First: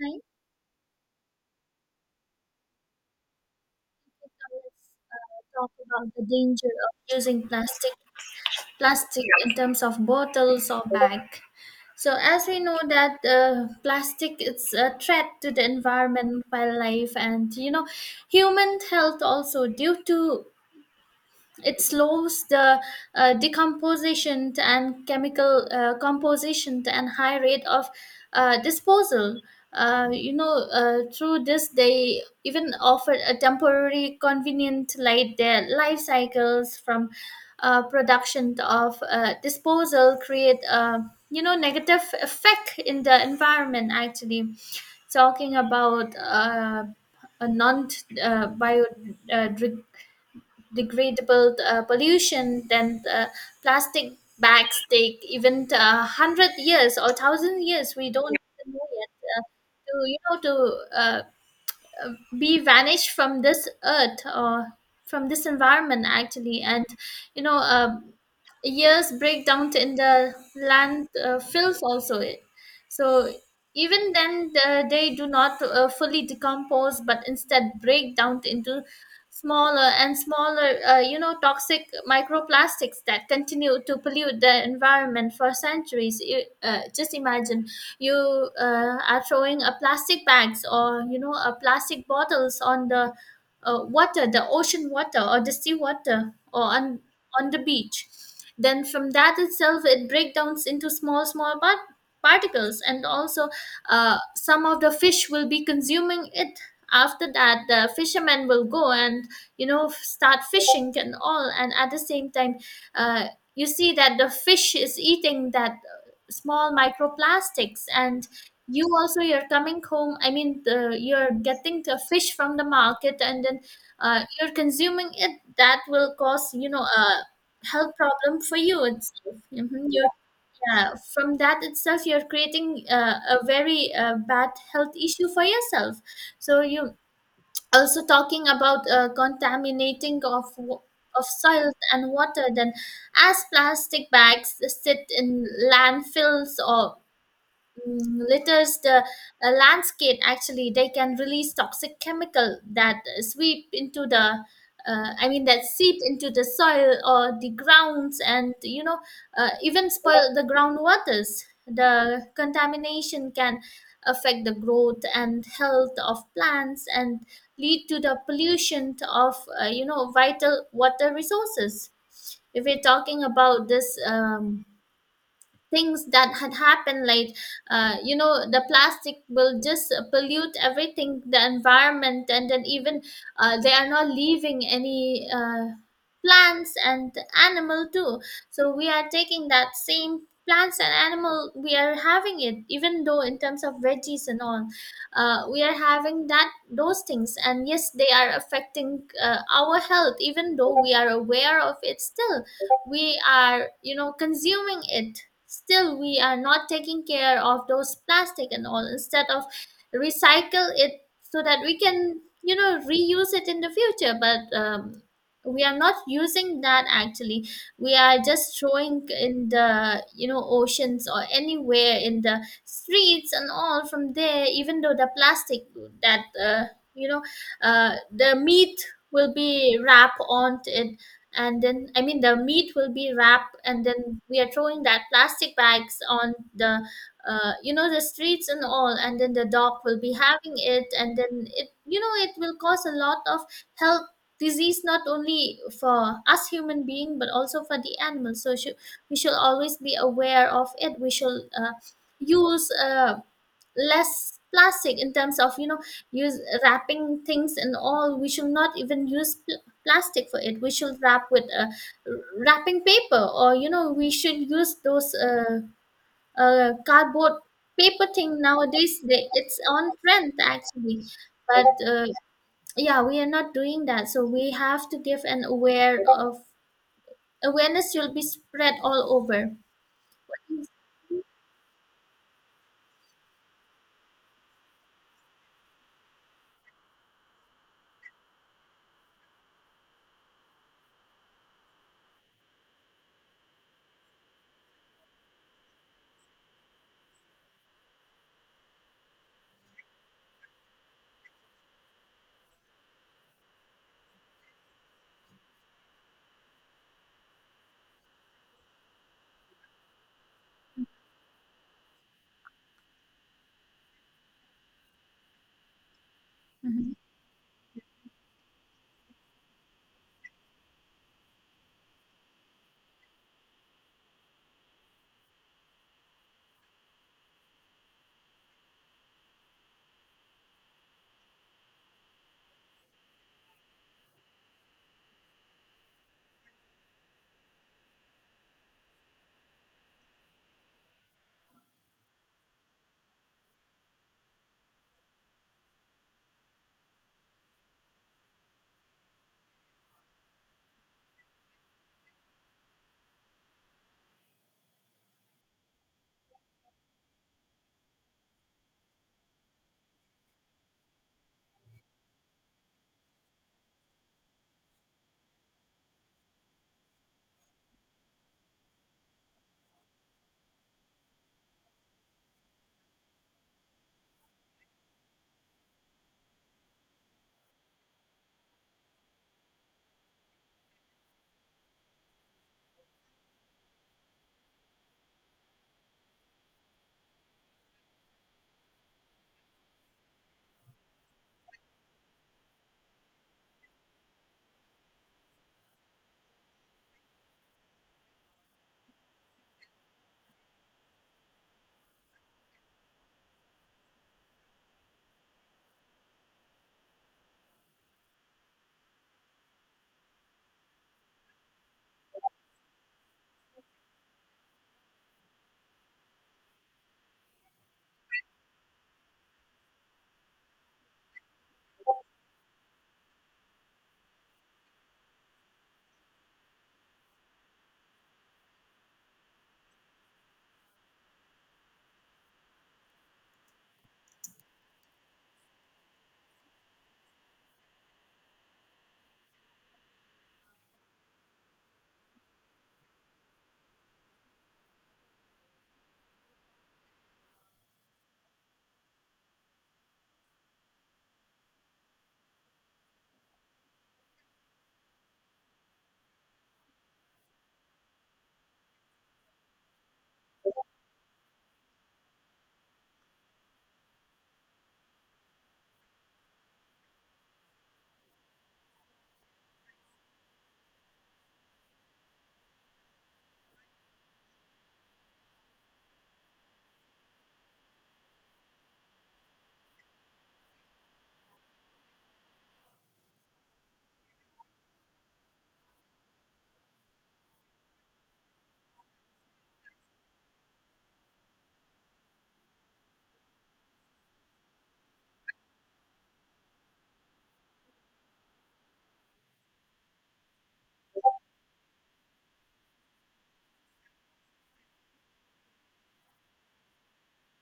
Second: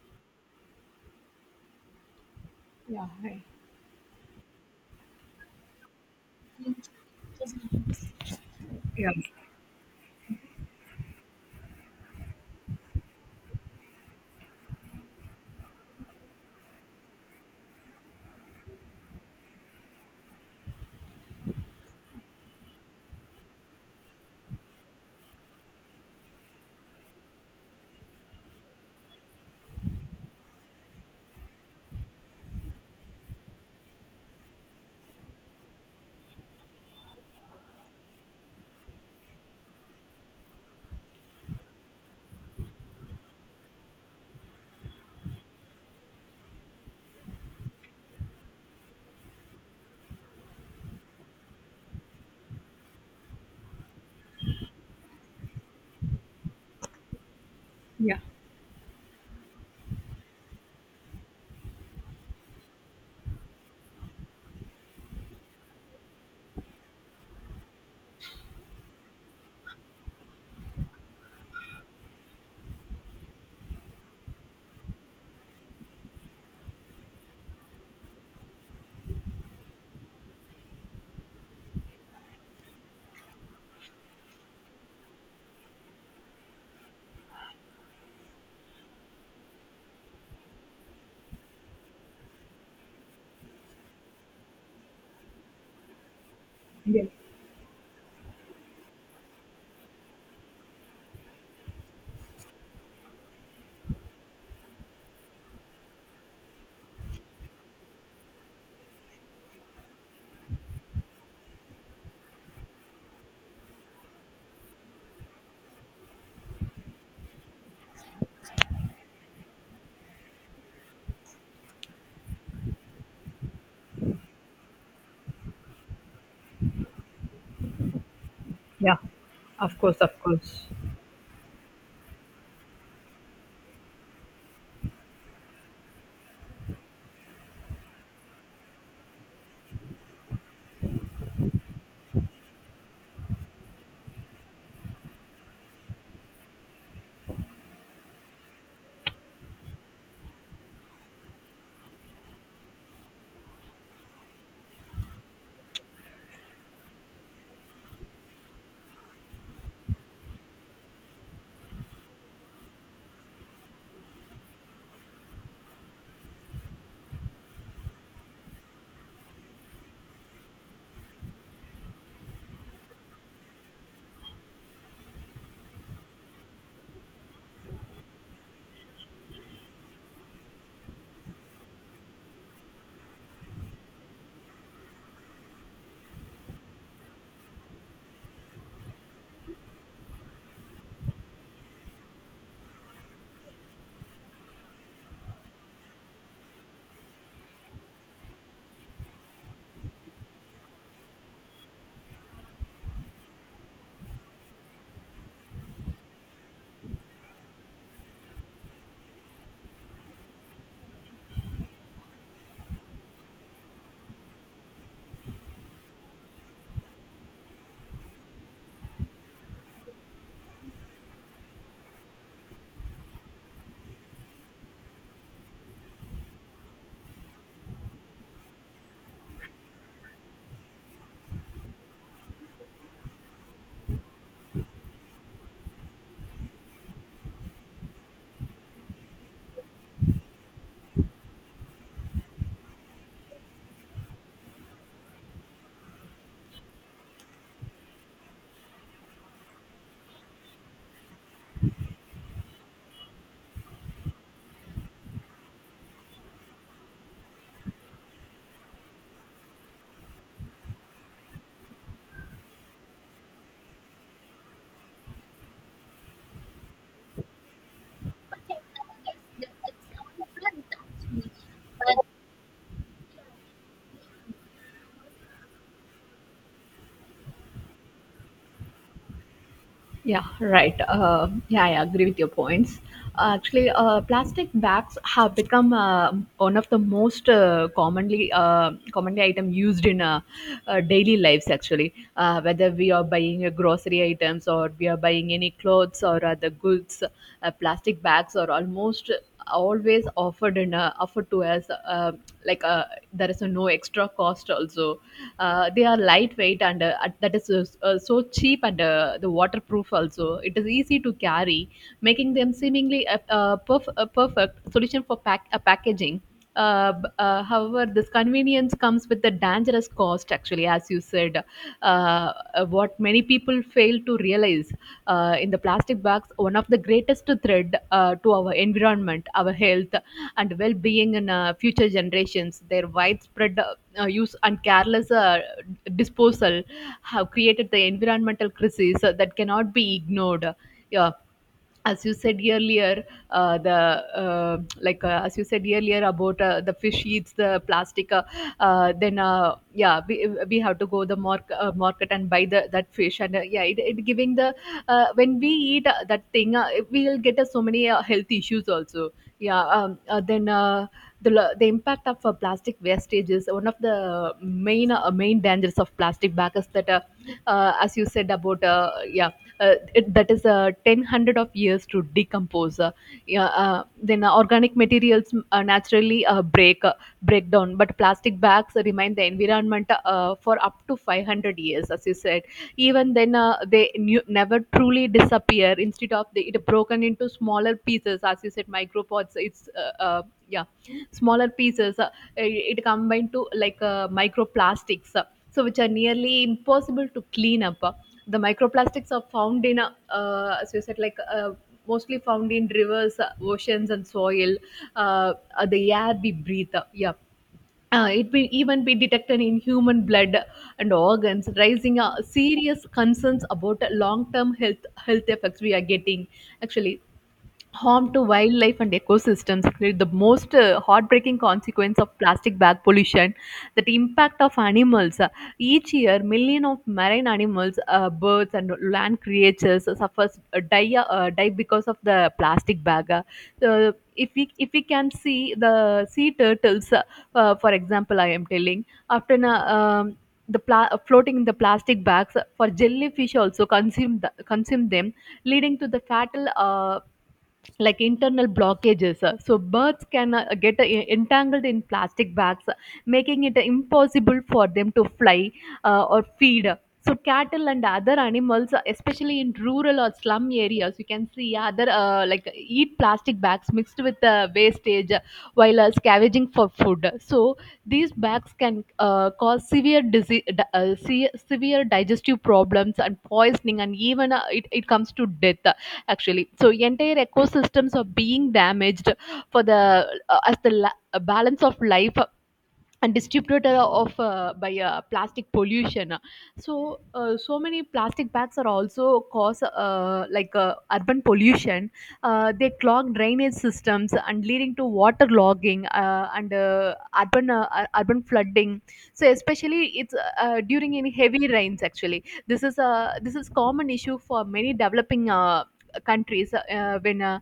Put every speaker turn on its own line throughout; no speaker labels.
Right?
Yeah, hi.
So let's talk about the danger of using plastic
Yeah,
plastic in terms of bottles or bag. So as we know that plastic is a threat to the environment, wildlife, and human health also due to it slows the decomposition and chemical composition and high rate of disposal. Through this, they even offer a temporary, convenient, like their life cycles from production of disposal create a negative effect in the environment. Actually, talking about a non biodegradable degradable pollution, then the plastic bags take even 100 years or 1,000 years, we
yeah,
don't even know yet, to uh, be vanished from this earth or from this environment actually. And you know uh, years break down in the land fills also. It so even then they do not fully decompose, but instead break down into smaller and smaller toxic microplastics that continue to pollute the environment for centuries. Just imagine you are throwing a plastic bags or a plastic bottles on the water, the ocean water or the sea water, or
yeah,
on the beach, then from that itself it breaks down into small small particles, and also some of the fish will be consuming it. After that, the fishermen will go and start fishing and all, and at the same time uh, you see that the fish is eating that small microplastics, and you also you're coming home, you're getting the fish from the market, and then you're consuming it. That will cause a health problem for you
yeah.
itself.
Of
Mhm.
course, of course.
Yeah, from that itself you're creating a very bad health issue for yourself. So you also talking about contaminating of of soil and water, then as plastic bags sit in landfills or mm, litters the landscape, actually they can release toxic chemical that sweep into the that seep into the soil or the grounds, and even spoil the groundwaters. The contamination can affect the growth and health of plants and lead to the pollution of vital water resources. If we're talking about this things that had happened, like the plastic will just pollute everything, the environment, and then even they are not leaving any plants and animal too. So we are taking that same plants and animal, we are having it, even though in terms of veggies and all we are having that those things, and yes, they are affecting our health. Even though we are aware of it, still we are consuming it. Still we are not taking care of those plastic and all, instead of recycle it so that we can reuse it in the future. But we are not using that actually. We are just throwing in the oceans or anywhere in the streets and all. From there, even though the plastic that you know the meat will be wrapped on it, and then I mean the meat will be wrapped and then we are throwing that plastic bags on the the streets and all, and then the dog will be having it, and then it it will cause a lot of health disease, not only for us human being but also for the animals. We should always be aware of it. We should use less plastic in terms of use wrapping things and all. We should not even use plastic for it. We should wrap with wrapping paper, or we should use those cardboard paper thing. Nowadays it's on trend actually, but yeah, we are not doing that, so we have to give an aware of awareness will be spread all over.
Yeah, right. Yeah, I agree with your points. Actually, plastic bags have become one of the most commonly item used in daily lives. Actually, whether we are buying grocery items or we are buying any clothes or other goods, plastic bags are almost always offered in offered to us like uh, there is a no extra cost also. They are lightweight and that is so cheap and the waterproof also it is easy to carry, making them seemingly a perfect solution for a packaging. uh,
Mhm.
b- uh, however, this convenience comes with a dangerous cost, actually, as you said. What many people fail to realize, in the plastic bags, one of the greatest threat to our environment, our health, and well being in future generations. Their widespread use and careless disposal have created the environmental crisis that cannot be ignored. Yeah, as you said earlier, the like as you said earlier about the fish eats the plastic. Then Yeah, we have to go the market and buy the that fish and yeah it giving the, when we eat that thing, we will get so many health issues also. Yeah um, uh, then uh, the, lo- the impact of plastic wastage is one of the main main dangers of plastic bags. That As you said about, yeah, that is 10 hundred of years to decompose. Yeah, then Organic materials naturally break down, but plastic bags remain the environment for up to 500 years as you said. Even then, they knew, never truly disappear. Instead of they, it broken into smaller pieces, as you said, micropods. It's yeah Smaller pieces, it combined to like microplastics, so which are nearly impossible to clean up. The microplastics are found in, as you said, like, mostly found in rivers, oceans and soil, the air we breathe. Yeah, it will even be detected in human blood and organs, raising serious concerns about long-term health effects we are getting. Actually, harm to wildlife and ecosystems create the most heartbreaking consequence of plastic bag pollution, that impact of animals. Each year, million of marine animals, birds and land creatures suffers die die because of the plastic bag. So if we can see the sea turtles, for example I am telling, after na- the pla- floating in the plastic bags, for jellyfish also consume them, leading to the fatal, like internal blockages. So birds can get entangled in plastic bags, making it impossible for them to fly or feed. So cattle and other animals, especially in rural or slum areas, you can see other like eat plastic bags mixed with wastage, while scavenging for food. So these bags can cause severe disease, severe digestive problems and poisoning, and even it comes to death actually. So entire ecosystems are being damaged for the, balance of life and distributor of, by plastic pollution. So many plastic bags are also cause, like urban pollution. They clog drainage systems and leading to water logging, and urban urban flooding. So especially it's during any heavy rains. Actually, this is a, this is common issue for many developing countries, when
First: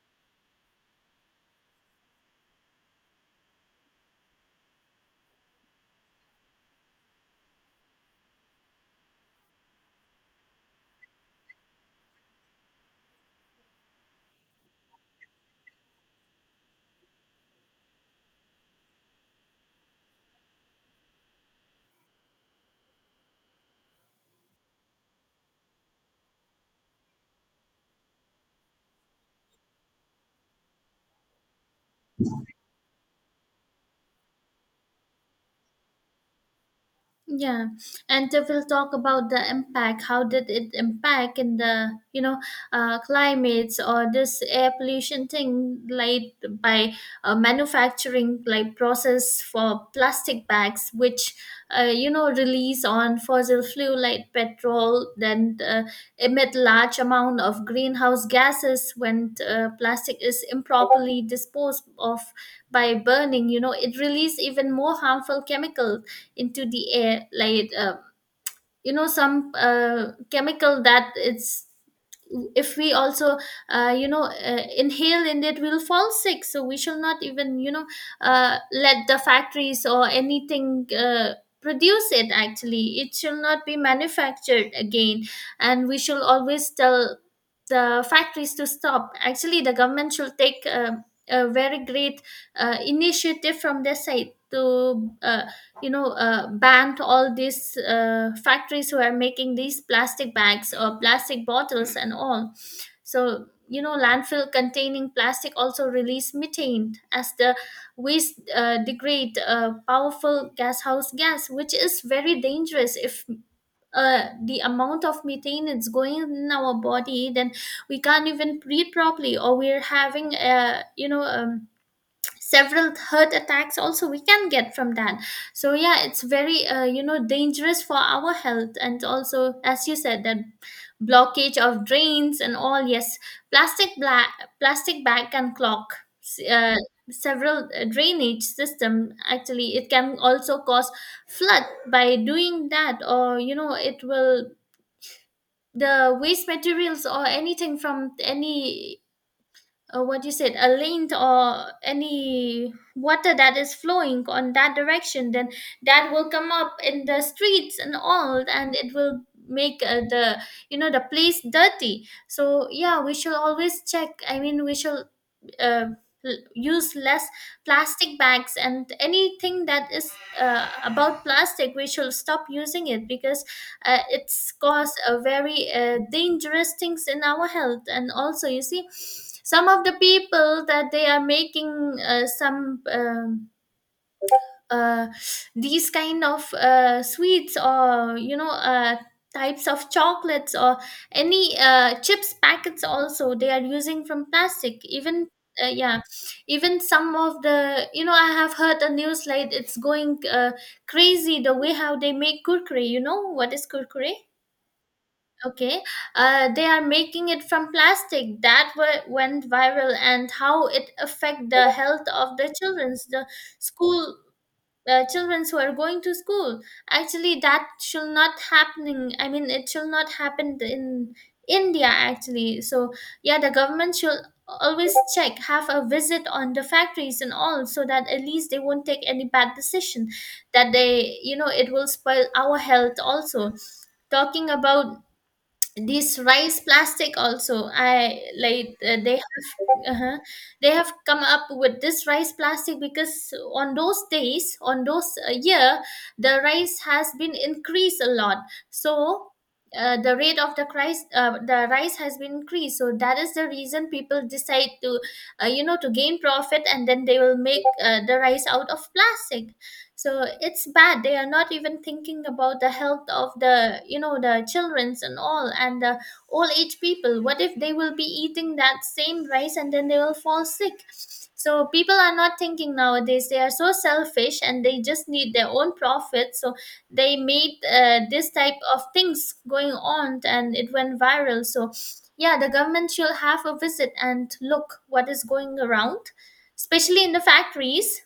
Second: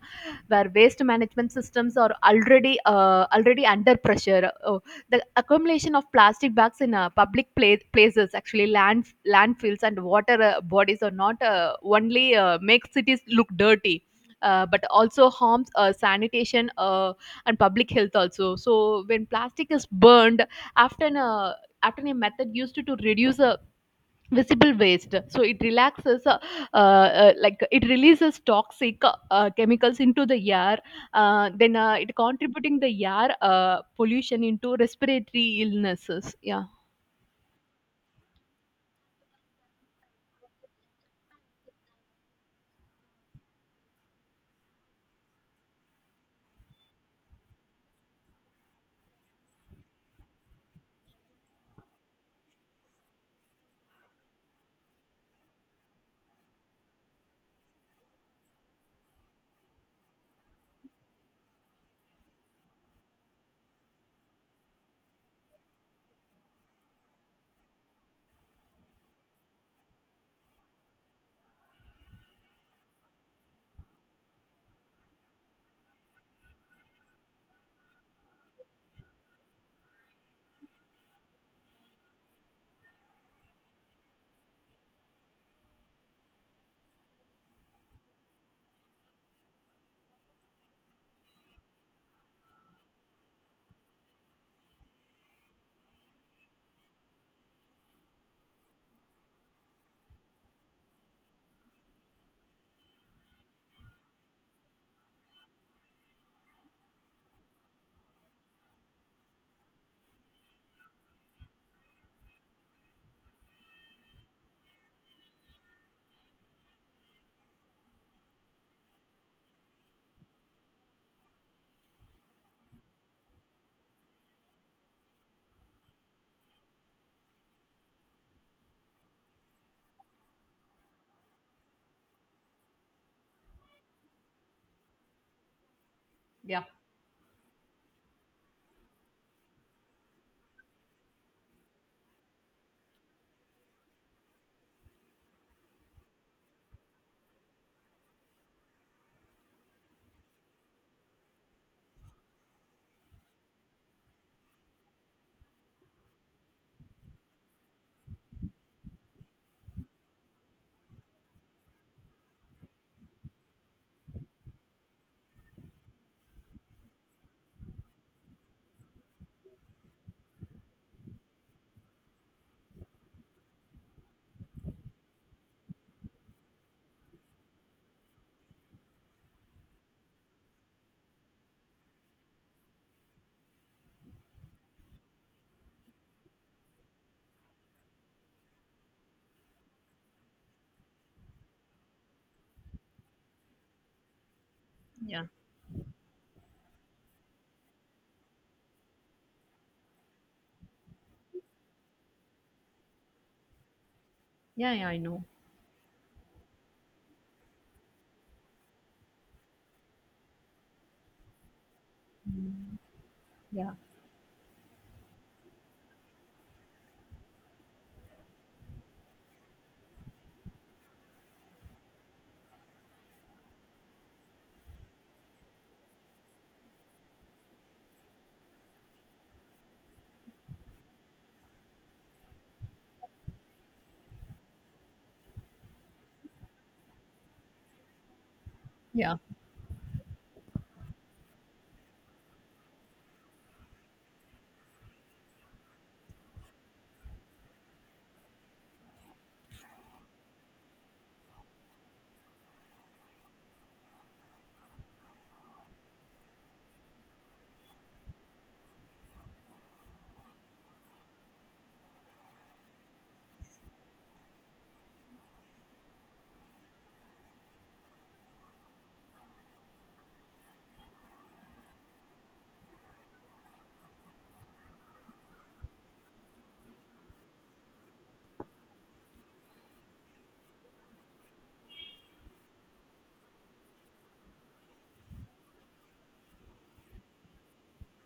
where waste management systems are already under pressure. The accumulation of plastic bags in places, actually landfills and water bodies, are not only make cities look dirty, but also harms sanitation and public health also. So when plastic is burned, after an uh, after a method used to reduce the visible waste, so it relaxes, uh, it releases toxic chemicals into the air, then it contributing the air pollution into respiratory illnesses. Yeah,
Yeah, and we'll talk about the impact. How did it impact in the climates or this air pollution thing, like by manufacturing like process for plastic bags, which release on fossil fuel like petrol, then emit large amount of greenhouse gases. When plastic is improperly disposed of by burning, you know, it release even more harmful chemicals into the air, like some chemical that it's if we also inhale in it, we'll fall sick. So we shall not even let the factories or anything produce it. Actually it shall not be manufactured again, and we shall always tell the factories to stop. Actually, the government should take a very great initiative from their side to banned all these factories who are making these plastic bags or plastic bottles and all. So you know, landfill containing plastic also release methane as the waste degrade, a powerful gas which is very dangerous. If the amount of methane is going in our body, then we can't even breathe properly, or we're having a several third attacks also we can get from that. So yeah, it's very dangerous for our health. And also, as you said, that blockage of drains and all, yes, plastic black plastic bag can clog s-
yeah,
uh, several drainage system. Actually, it can also cause flood by doing that. Or you know, it will the waste materials or anything from any what you said, a lint or any water that is flowing on that direction, then that will come up in the streets and all, and it will make the the place dirty. So yeah, we should always check. I mean we should uh, use less plastic bags and anything that is about plastic. We should stop using it, because it's caused a very dangerous things in our health. And also, you see, some of the people that they are making some uh, these kind of sweets, or types of chocolates or any chips packets also, they are using from plastic
yeah,
even yeah, even some of the you know, I have heard a news like it's going crazy the way how they make kurkure. You know what is kurkure? Okay, they are making it from plastic. That went viral, and how it affect the health of the children's, the school children who are going to school. Actually, that shall not happening. I mean, it shall not happen in india actually. So yeah, the government should always check, have a visit on the factories and all, so that at least they won't take any bad decision, that they you know, it will spoil our health also. Talking about these rice plastic also, I like
yeah.
they have come up with this rice plastic, because on those days, on those year, the rice has been increased a lot. So the rate of the price the rice has been increased, so that is the reason people decide to to gain profit, and then they will make the rice out of plastic. So it's bad, they are not even thinking about the health of the the childrens and all, and the old age people. What if they will be eating that same rice, and then they will fall sick? So people are not thinking nowadays. They are so selfish, and they just need their own profit. So they made this type of things going on, and it went viral. So yeah, the government should have a visit and look what is going around, especially in the factories.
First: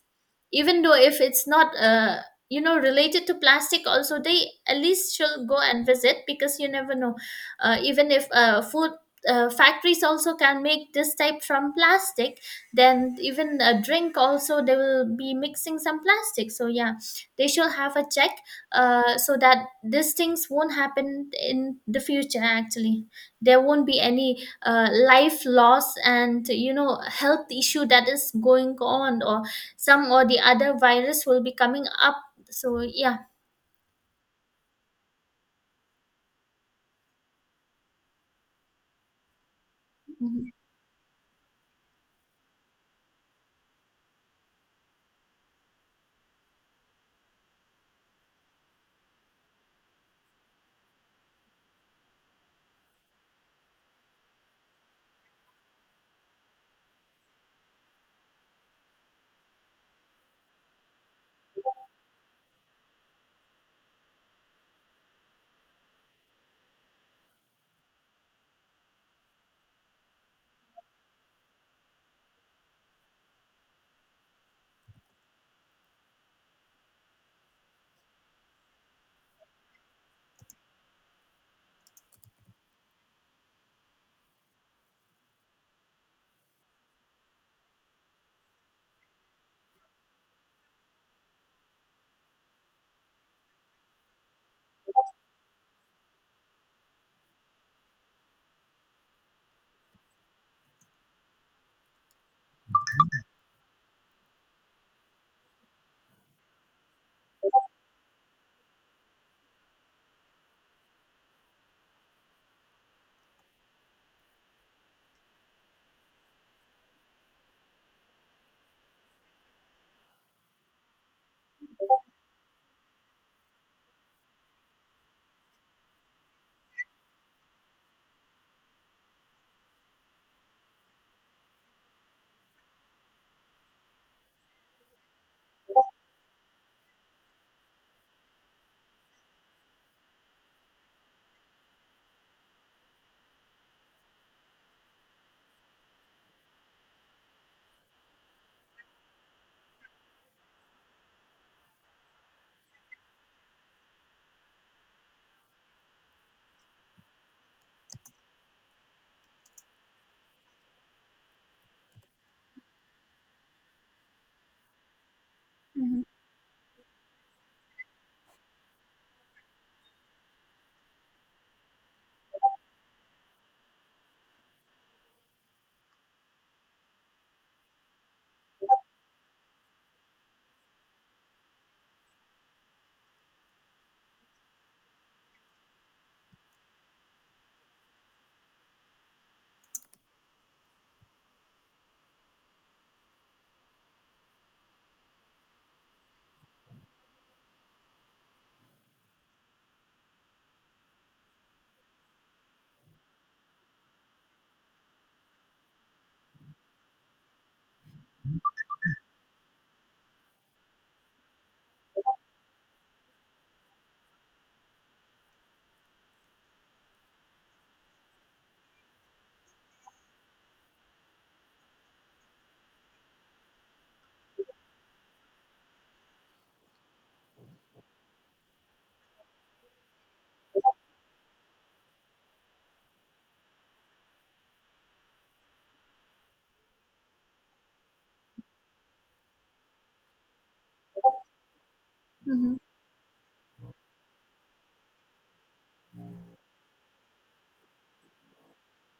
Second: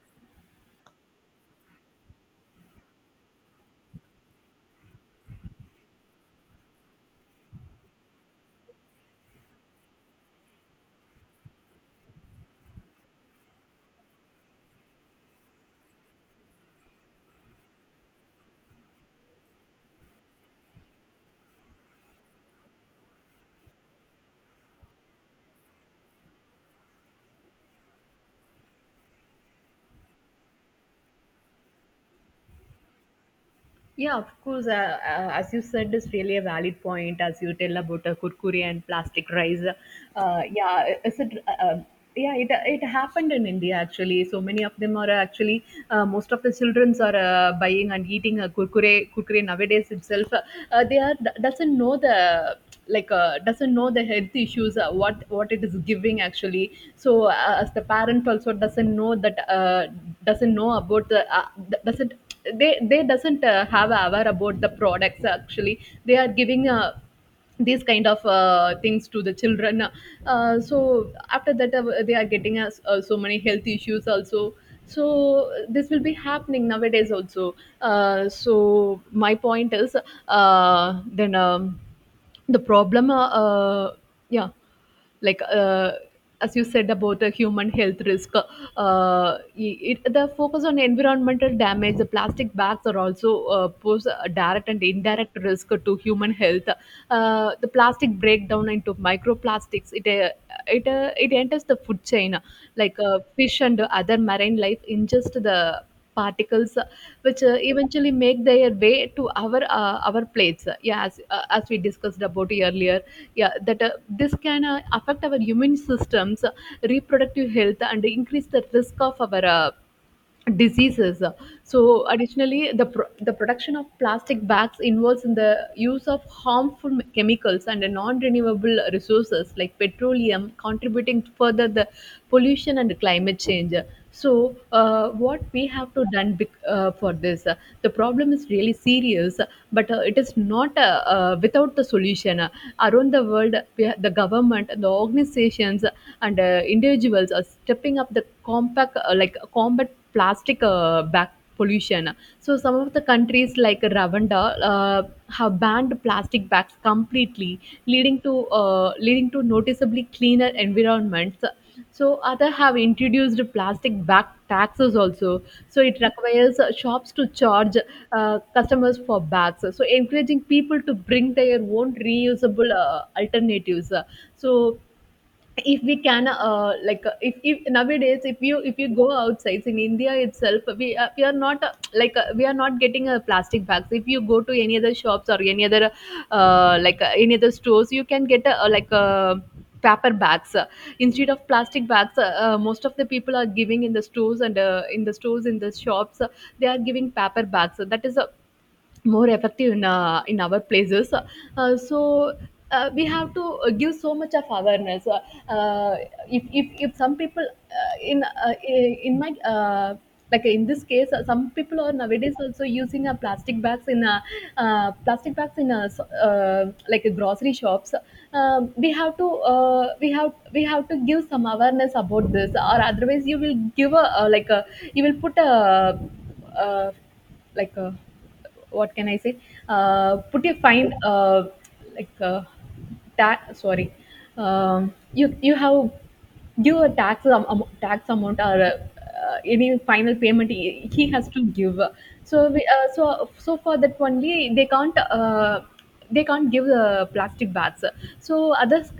Even though if it's not you know, related to plastic also, they at least should go and visit, because you never know, even if food factories also can make this type from plastic, then even a drink also they will be mixing some plastic. So yeah, they should have a check, so that these things won't happen in the future. Actually, there won't be any life loss, and you know, health issue that is going on, or some or the other virus will be coming up. So yeah.
Yeah, of course. As you said, is really a valid point. As you tell about kurkure and plastic rice,
Mhm.
yeah, is it? Yeah, it happened in India actually. So many of them are actually most of the childrens are buying and eating a kurkure nowadays itself. They are, doesn't know the, doesn't know the health issues, what it is giving actually. So as the parent also doesn't know that, doesn't know about the, doesn't, they doesn't have aware about the products actually they are giving, these kind of things to the children. So after that, they are getting us so many health issues also. So this will be happening nowadays also. So my point is, then the problem yeah like as you said about the human health risk. The focus on environmental damage, the plastic bags are also pose a direct and indirect risk to human health. The plastic breakdown into microplastics, it enters the food chain, like fish and other marine life ingest the particles, which eventually make their way to our, our plates. Yeah, as we discussed about earlier, yeah, that this can affect our immune systems, reproductive health, and increase the risk of our diseases. So, additionally, the production of plastic bags involves in the use of harmful chemicals and non-renewable resources like petroleum, contributing to further the pollution and climate change. So, what we have to done, for this? The problem is really serious, but it is not, without the solution. Around the world, the government, the organizations, and individuals are stepping up the compact, combat plastic back pollution. So some of the countries like Rwanda have banned plastic bags completely, leading to, leading to noticeably cleaner environments. So other have introduced plastic bag taxes also. So it
Mhm.
requires shops to charge customers for bags, so encouraging people to bring their own reusable alternatives. So if we can, if nowadays, if you go outside in India itself, we are not, we are not getting a plastic bags. If you go to any other shops or any other, any other stores, you can get a, paper bags. Instead of plastic bags, most of the people are giving in the stores and in the shops, they are giving paper bags. So that is a more effective in our places. Uh, so we have to give so much of awareness. Uh, if, if some people in my like in this case, some people are nowadays also using plastic bags in grocery shops. We have to, we have to give some awareness about this, or otherwise you will give a, uh, like a you will put a, uh, like a what can I say? Put a fine, like uh, tax. Sorry, you you have give a tax tax amount or, any final payment he has to give. So
Mhm.
we, so so for that only they can't. They can't give plastic bags, so others,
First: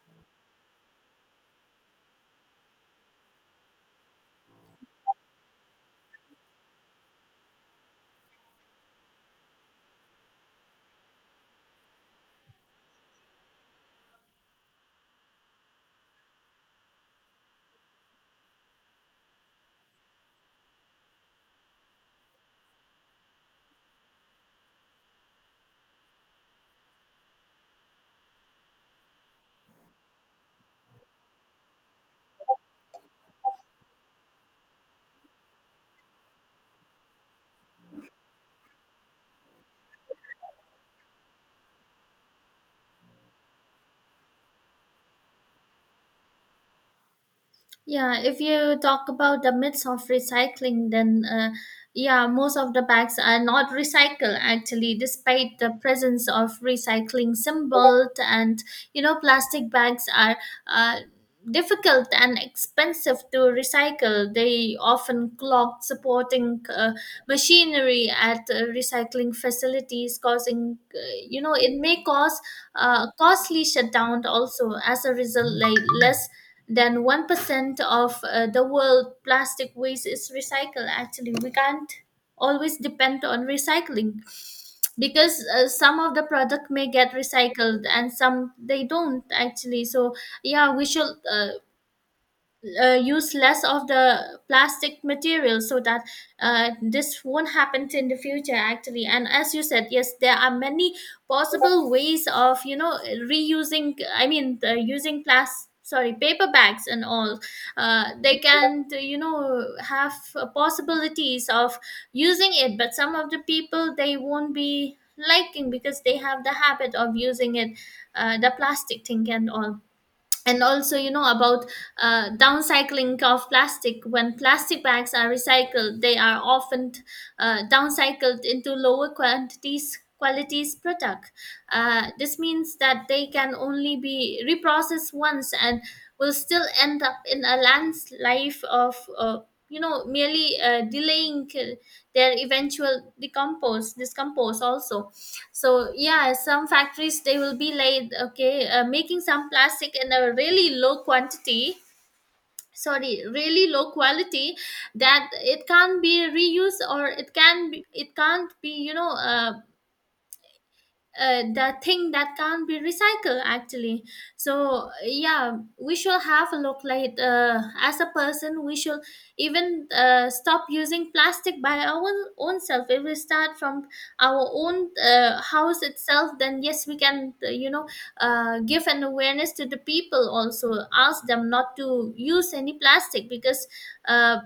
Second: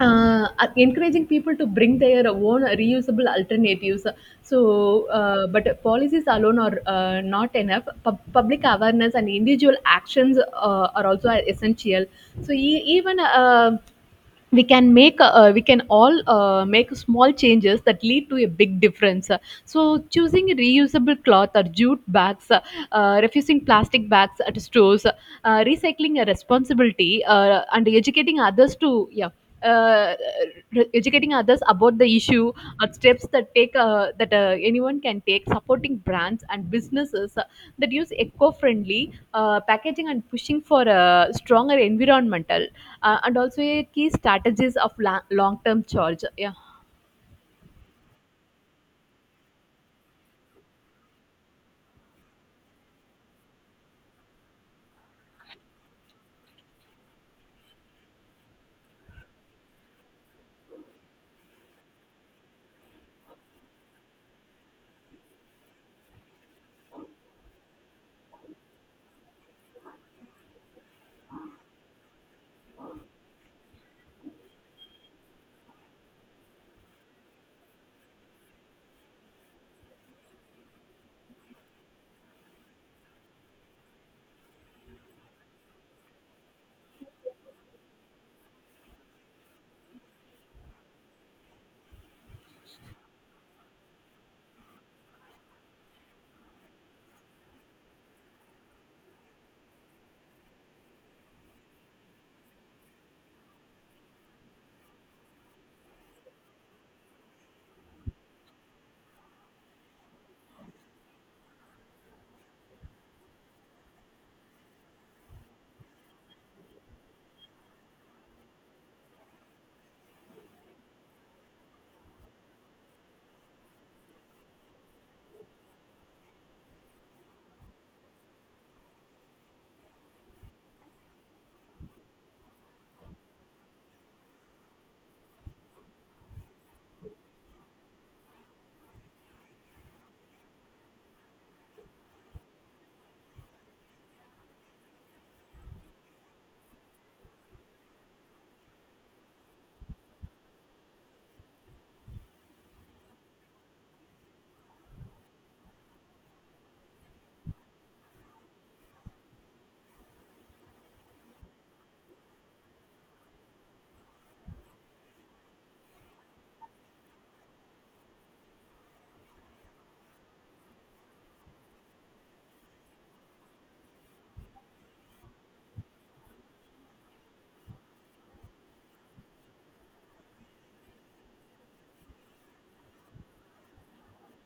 encouraging people to bring their own reusable alternatives. So, but policies alone are not enough. Public awareness and individual actions are also essential. So, even we can make, we can all make small changes that lead to a big difference, so choosing reusable cloth or jute bags, refusing plastic bags at stores, recycling a responsibility, and educating others to, yeah, uh, educating others about the issue, or steps that take, that anyone can take, supporting brands and businesses that use eco-friendly packaging, and pushing for a stronger environmental, and also a key strategies of long-term charge. Yeah.
Yeah, if you talk about the myths of recycling, then yeah, most of the bags are not recycled actually, despite the presence of recycling symbols. And you know, plastic bags are uh, difficult and expensive to recycle. They often clog supporting machinery at recycling facilities, causing it may cause costly shutdown also. As a result, like less than 1% of the world plastic waste is recycled actually. We can't always depend on recycling because some of the product may get recycled and some they don't actually. So yeah, we should use less of the plastic material so that this won't happen in the future actually. And as you said, yes, there are many possible ways of reusing I mean the using plastic, sorry, paper bags and all. They can, you know, have possibilities of using it, but some of the people they won't be liking because they have the habit of using it, the plastic thing and all. And also, you know, about downcycling of plastic. When plastic bags are recycled, they are often downcycled into lower quantities, qualities product. This means that they can only be reprocessed once and will still end up in a land's life of, you know, merely delaying their eventual decompose, discompose also. So yeah, some factories, they will be like okay, making some plastic in a really low quantity, sorry, really low quality, that it can't be reused or it can be, it can't be, the thing that can't be recycled actually. So yeah, we should have a look like, as a person we should even stop using plastic by our own self. If we start from our own house itself, then yes, we can, give an awareness to the people, also ask them not to use any plastic because uh,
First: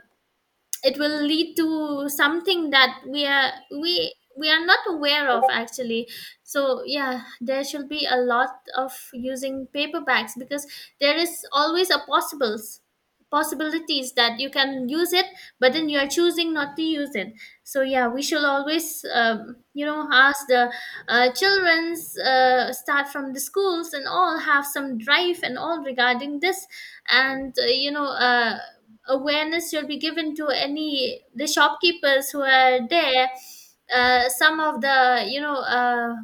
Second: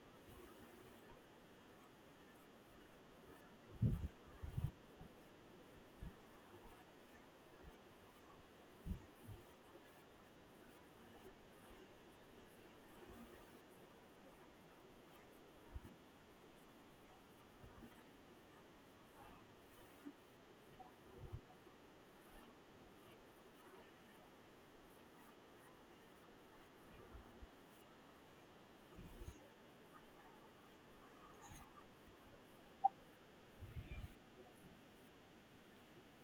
it will lead to something that we are, we are not aware of actually. So yeah, there should be a lot of using paper bags because there is always a possibles possibilities that you can use it, but then you are choosing not to use it. So yeah, we should always you know, ask the children's, start from the schools and all, have some drive and all regarding this. And awareness should be given to any the shopkeepers who are there. Some of the, you know,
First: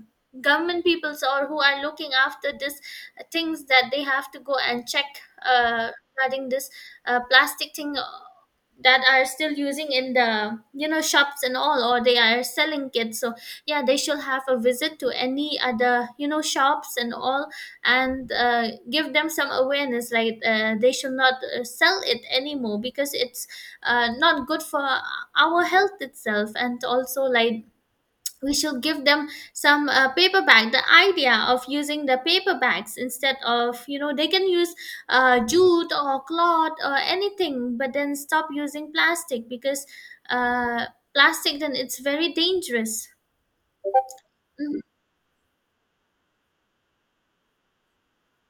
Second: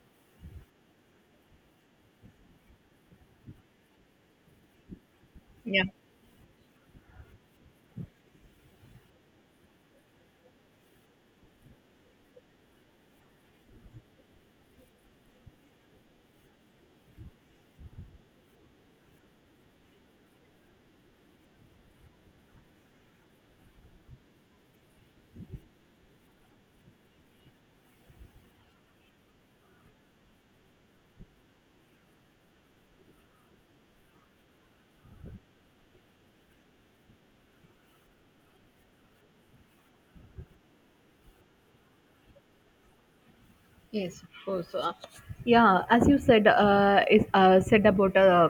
government peoples or who are looking after this things, that they have to go and check
Yeah.
uh, regarding this plastic thing, that are still using in the, you know, shops and all, or they are selling it. So yeah, they should have a visit to any other, you know, shops and all, and give them some awareness like, they should not sell it anymore because it's not good for our health itself. And also, like, we should give them some, paper bag, the idea of using the paper bags, instead of, you know, they can use jute or cloth or anything, but then stop using plastic because, uh, plastic then it's very dangerous.
Yes, of course.
Mhm,
Yeah, as you said, is, said about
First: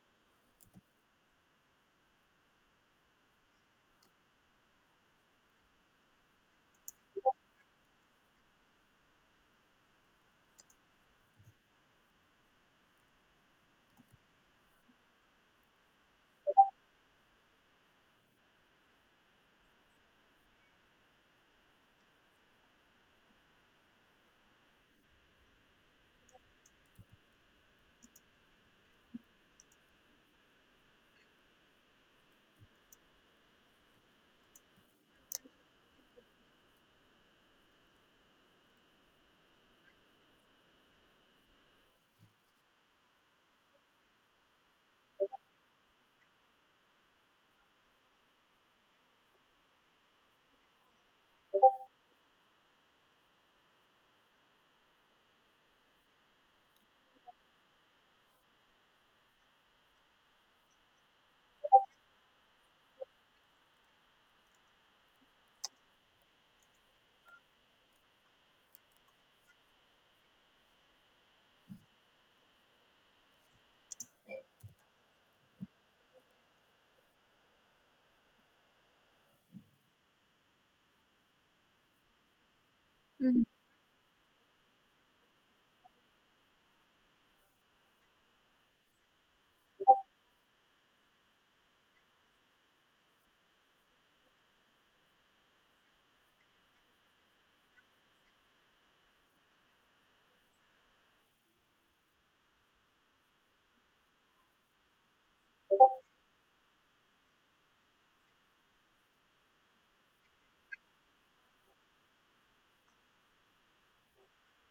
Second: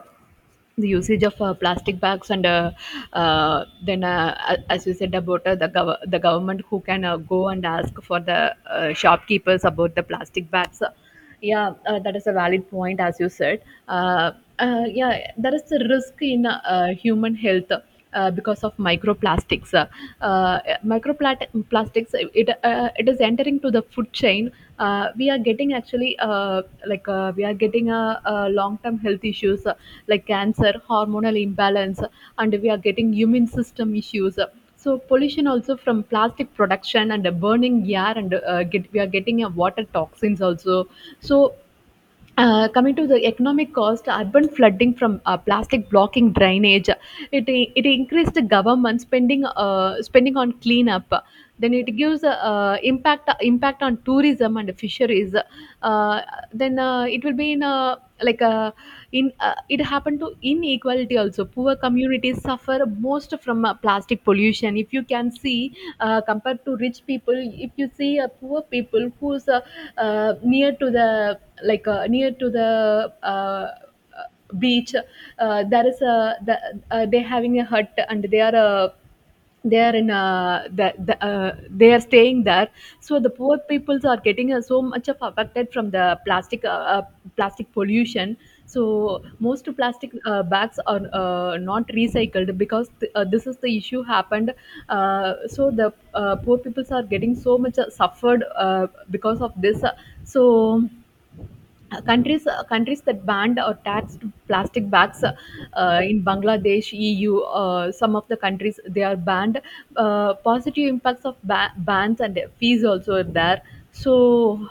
the usage of plastic bags, and as you said about the the government who can go and ask for the shopkeepers about the plastic bags. Yeah, that is a valid point as you said. uh, yeah, there is a risk in human health because of uh, microplastics. It is entering to the food chain. We are getting actually, we are getting long-term health issues, like cancer, hormonal imbalance, and we are getting immune system issues. So pollution also from plastic production and burning air, and get we are getting a water toxins also. So, coming to the economic cost, urban flooding from plastic blocking drainage, it increased the government spending, spending on cleanup. Then it gives impact on tourism and fisheries. Uh, then It will be in a, like a, in it happened to inequality also. Poor communities suffer most from plastic pollution. If you can see, compared to rich people, if you see poor people who's near to the, near to the beach, there is a they having a hut and they are in they are staying there. So the
mhm.
poor peoples are getting so much of affected from the uh, plastic pollution. So most plastic bags are not recycled because this is the issue happened. So the poor peoples are getting so much suffered, because of this. So, countries that banned or taxed plastic bags, in Bangladesh, EU, some of the countries they are banned. Positive impacts of bans and fees also are there. So,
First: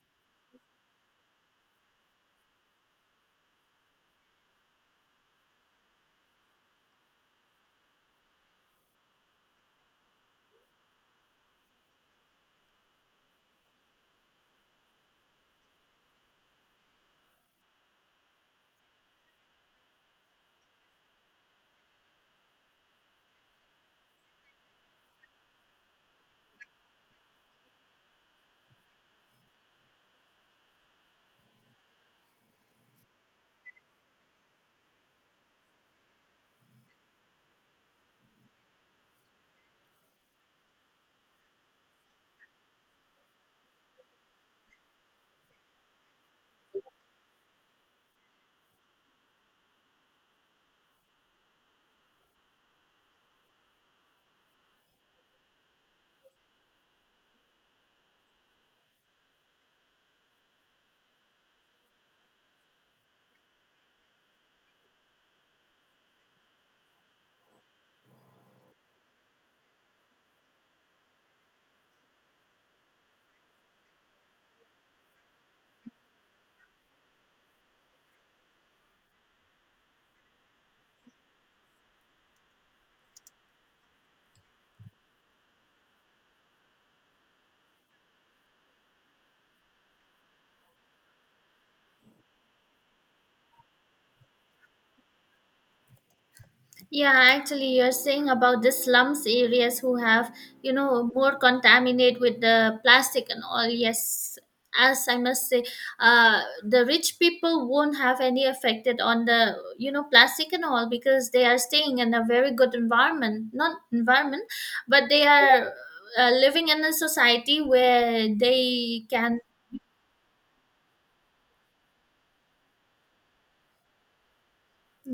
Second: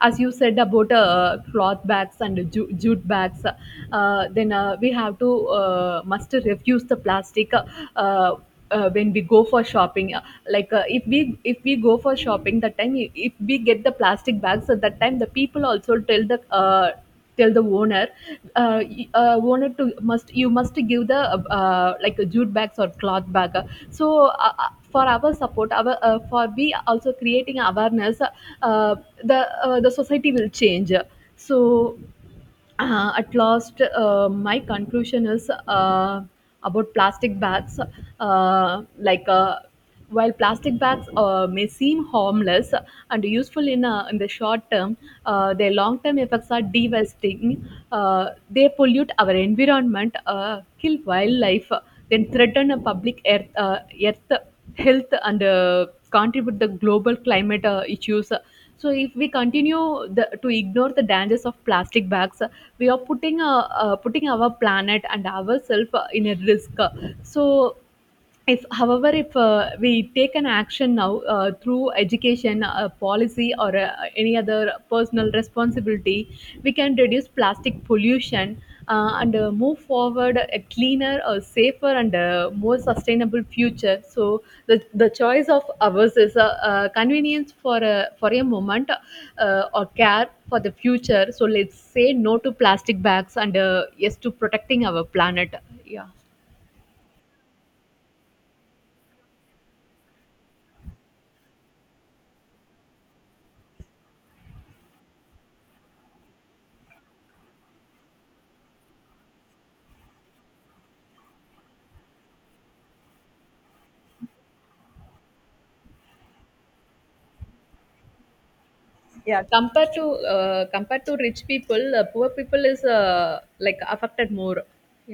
as you said about cloth bags and jute bags, then we have to must refuse the plastic uh, when we go for shopping. If we go for shopping, that time, if we get the plastic bags, at that time the people also tell the, tell the owner, owner to must, you must give the like a jute bags or cloth bag. So, for our support, our for we also creating awareness, the the society will change. So, at last, my conclusion is, about plastic bags, uh, like uh, while plastic bags may seem harmless and useful in the short term, their long term effects are devastating. They pollute our environment, kill wildlife, then threaten a public earth, earth health, and contribute the global climate issues. So if we continue to ignore the dangers of plastic bags, we are putting our planet and ourselves in a risk. So if however if we take an action now, through education, policy, or any other personal responsibility, we can reduce plastic pollution, and move forward a cleaner, a safer, and more sustainable future. So the choice of ours is a, convenience for a moment, or care for the future. So let's say no to plastic bags and yes to protecting our planet. Yeah.
Yeah, actually, you're saying about the slums areas who have, you know, more contaminate with the plastic and all. Yes, as I must say, the rich people won't have any affected on the, you know, plastic and all because they are staying in a very good environment, not environment, but they are living in a society where they can.
Yeah, compared to compared to rich people, poor people is, like affected more.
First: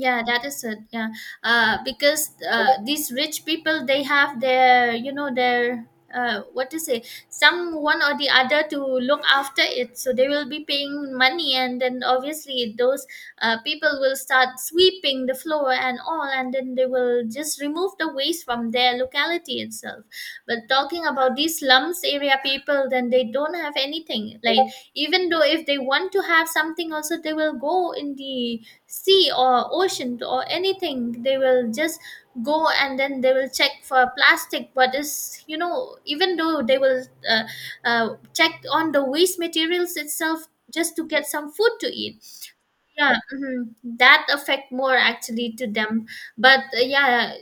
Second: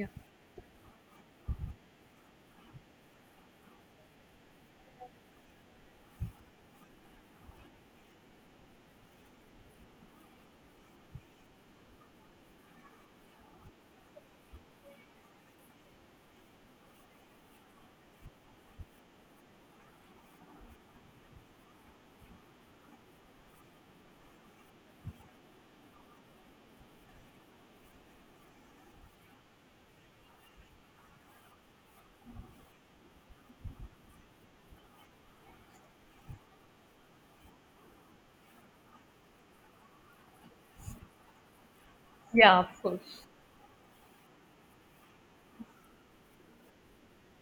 Yeah.
that is it. Yeah, because these rich people, they have their, you know, their what to say, someone or the other to look after it. So they will be paying money, and then obviously those people will start sweeping the floor and all, and then they will just remove the waste from their locality itself. But talking about these slums area people, then they don't have anything. Like, even though if they want to have something, also they will go in the sea or ocean or anything, they will just go and then they will check for plastic, what is, you know, even though they will uh, check on the waste materials itself, just to get some food to eat.
Yeah, of
Yeah,
course.
mhm. That affect more actually to them. But yeah,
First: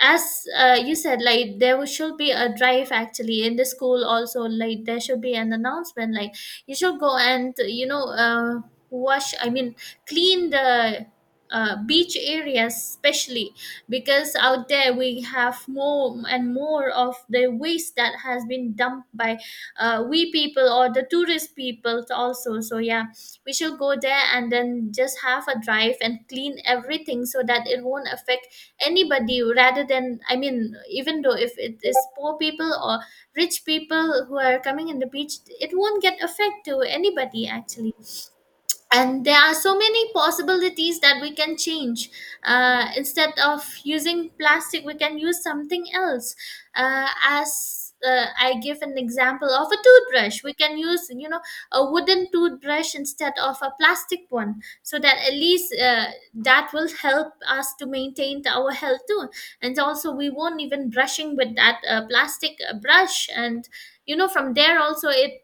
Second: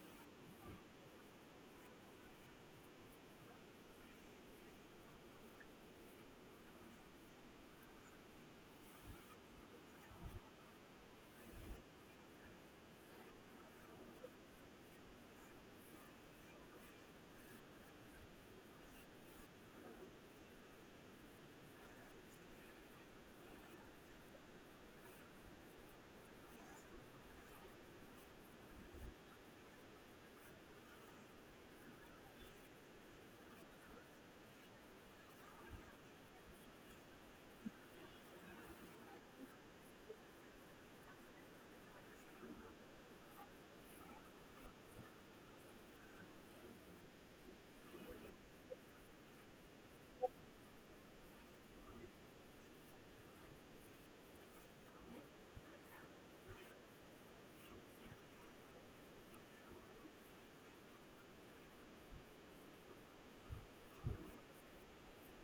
as you said, like there will- should be a drive actually in the school also. Like there should be an announcement like, you should go and, you know, wash I mean clean the beach areas, especially because out there we have more and more of the waste that has been dumped by we people or the tourist people also. So yeah, we should go there and then just have a drive and clean everything, so that it won't affect anybody, rather than, I mean, even though if it is poor people or rich people who are coming in the beach, it won't get affect to anybody actually. And there are so many possibilities that we can change. Instead of using plastic, we can use something else. As I give an example of a toothbrush. We can use, you know, a wooden toothbrush instead of a plastic one, so that at least that will help us to maintain our health too. And also, we won't even brushing with that plastic brush, and you know, from there also it,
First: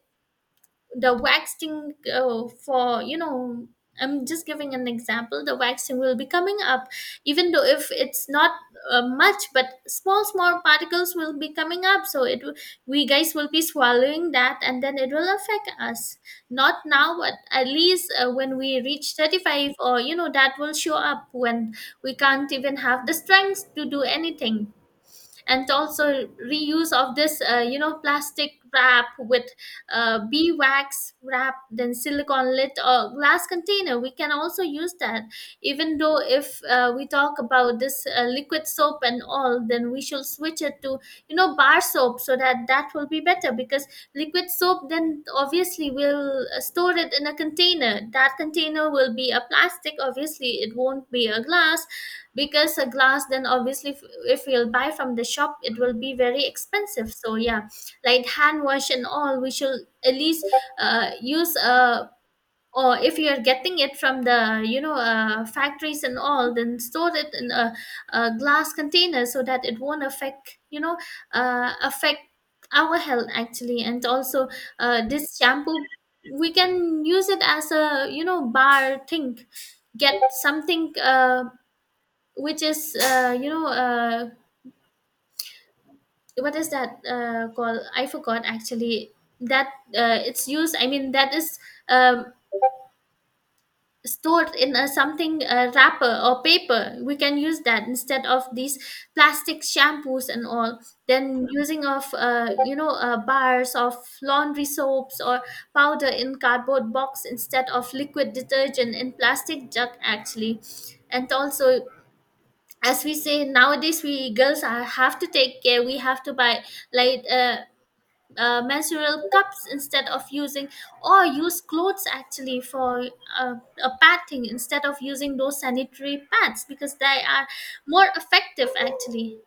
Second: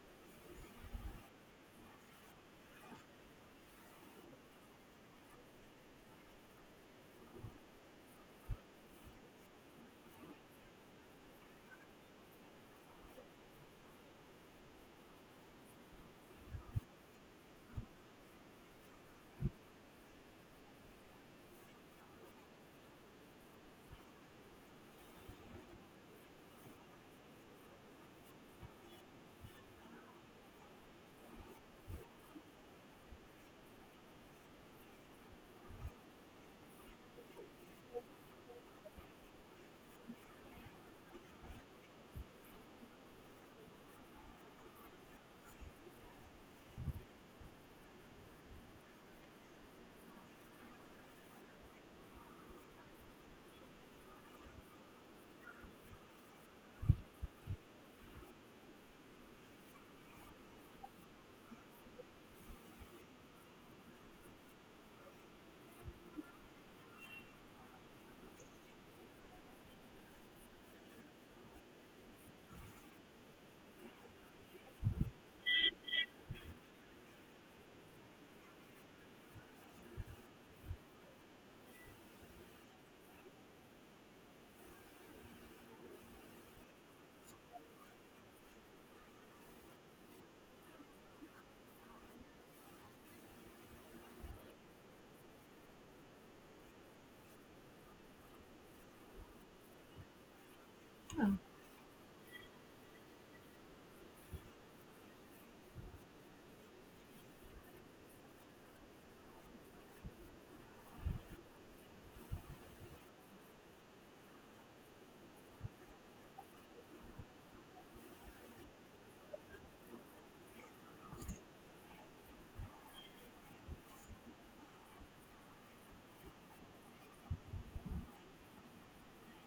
the waxing, for, you know, I'm just giving an example, the waxing will be coming up. Even though if it's not much, but small small particles will be coming up, so it will- we guys will be swallowing that and then it will affect us. Not now, but at least when we reach 35 or, you know, that will show up when we can't even have the strength to do anything. And also reuse of this, you know, plastic wrap with bee wax wrap, then silicone lid or glass container, we can also use that. Even though if we talk about this liquid soap and all, then we should switch it to, you know, bar soap, so that that will be better because liquid soap, then obviously will store it in a container, that container will be a plastic obviously, it won't be a glass. Because a glass, then obviously if we'll buy from the shop, it will be very expensive. So yeah, like hand wash and all, we should at least use or if you are getting it from the, you know, factories and all, then store it in a glass container, so that it won't affect, you know, affect our health actually. And also, this shampoo, we can use it as a, you know, bar thing. Get something, which is, what is that called, I forgot actually, that it's used, I mean that is um, stored in a something wrapper or paper, we can use that instead of these plastic shampoos and all. Then using of, bars of laundry soaps or powder in cardboard box instead of liquid detergent in plastic jug actually. And also, as we say, nowadays we girls are, have to take care, we have to buy like menstrual cups instead of using, or use clothes actually for uh, a padding instead of using those sanitary pads because they are more effective actually.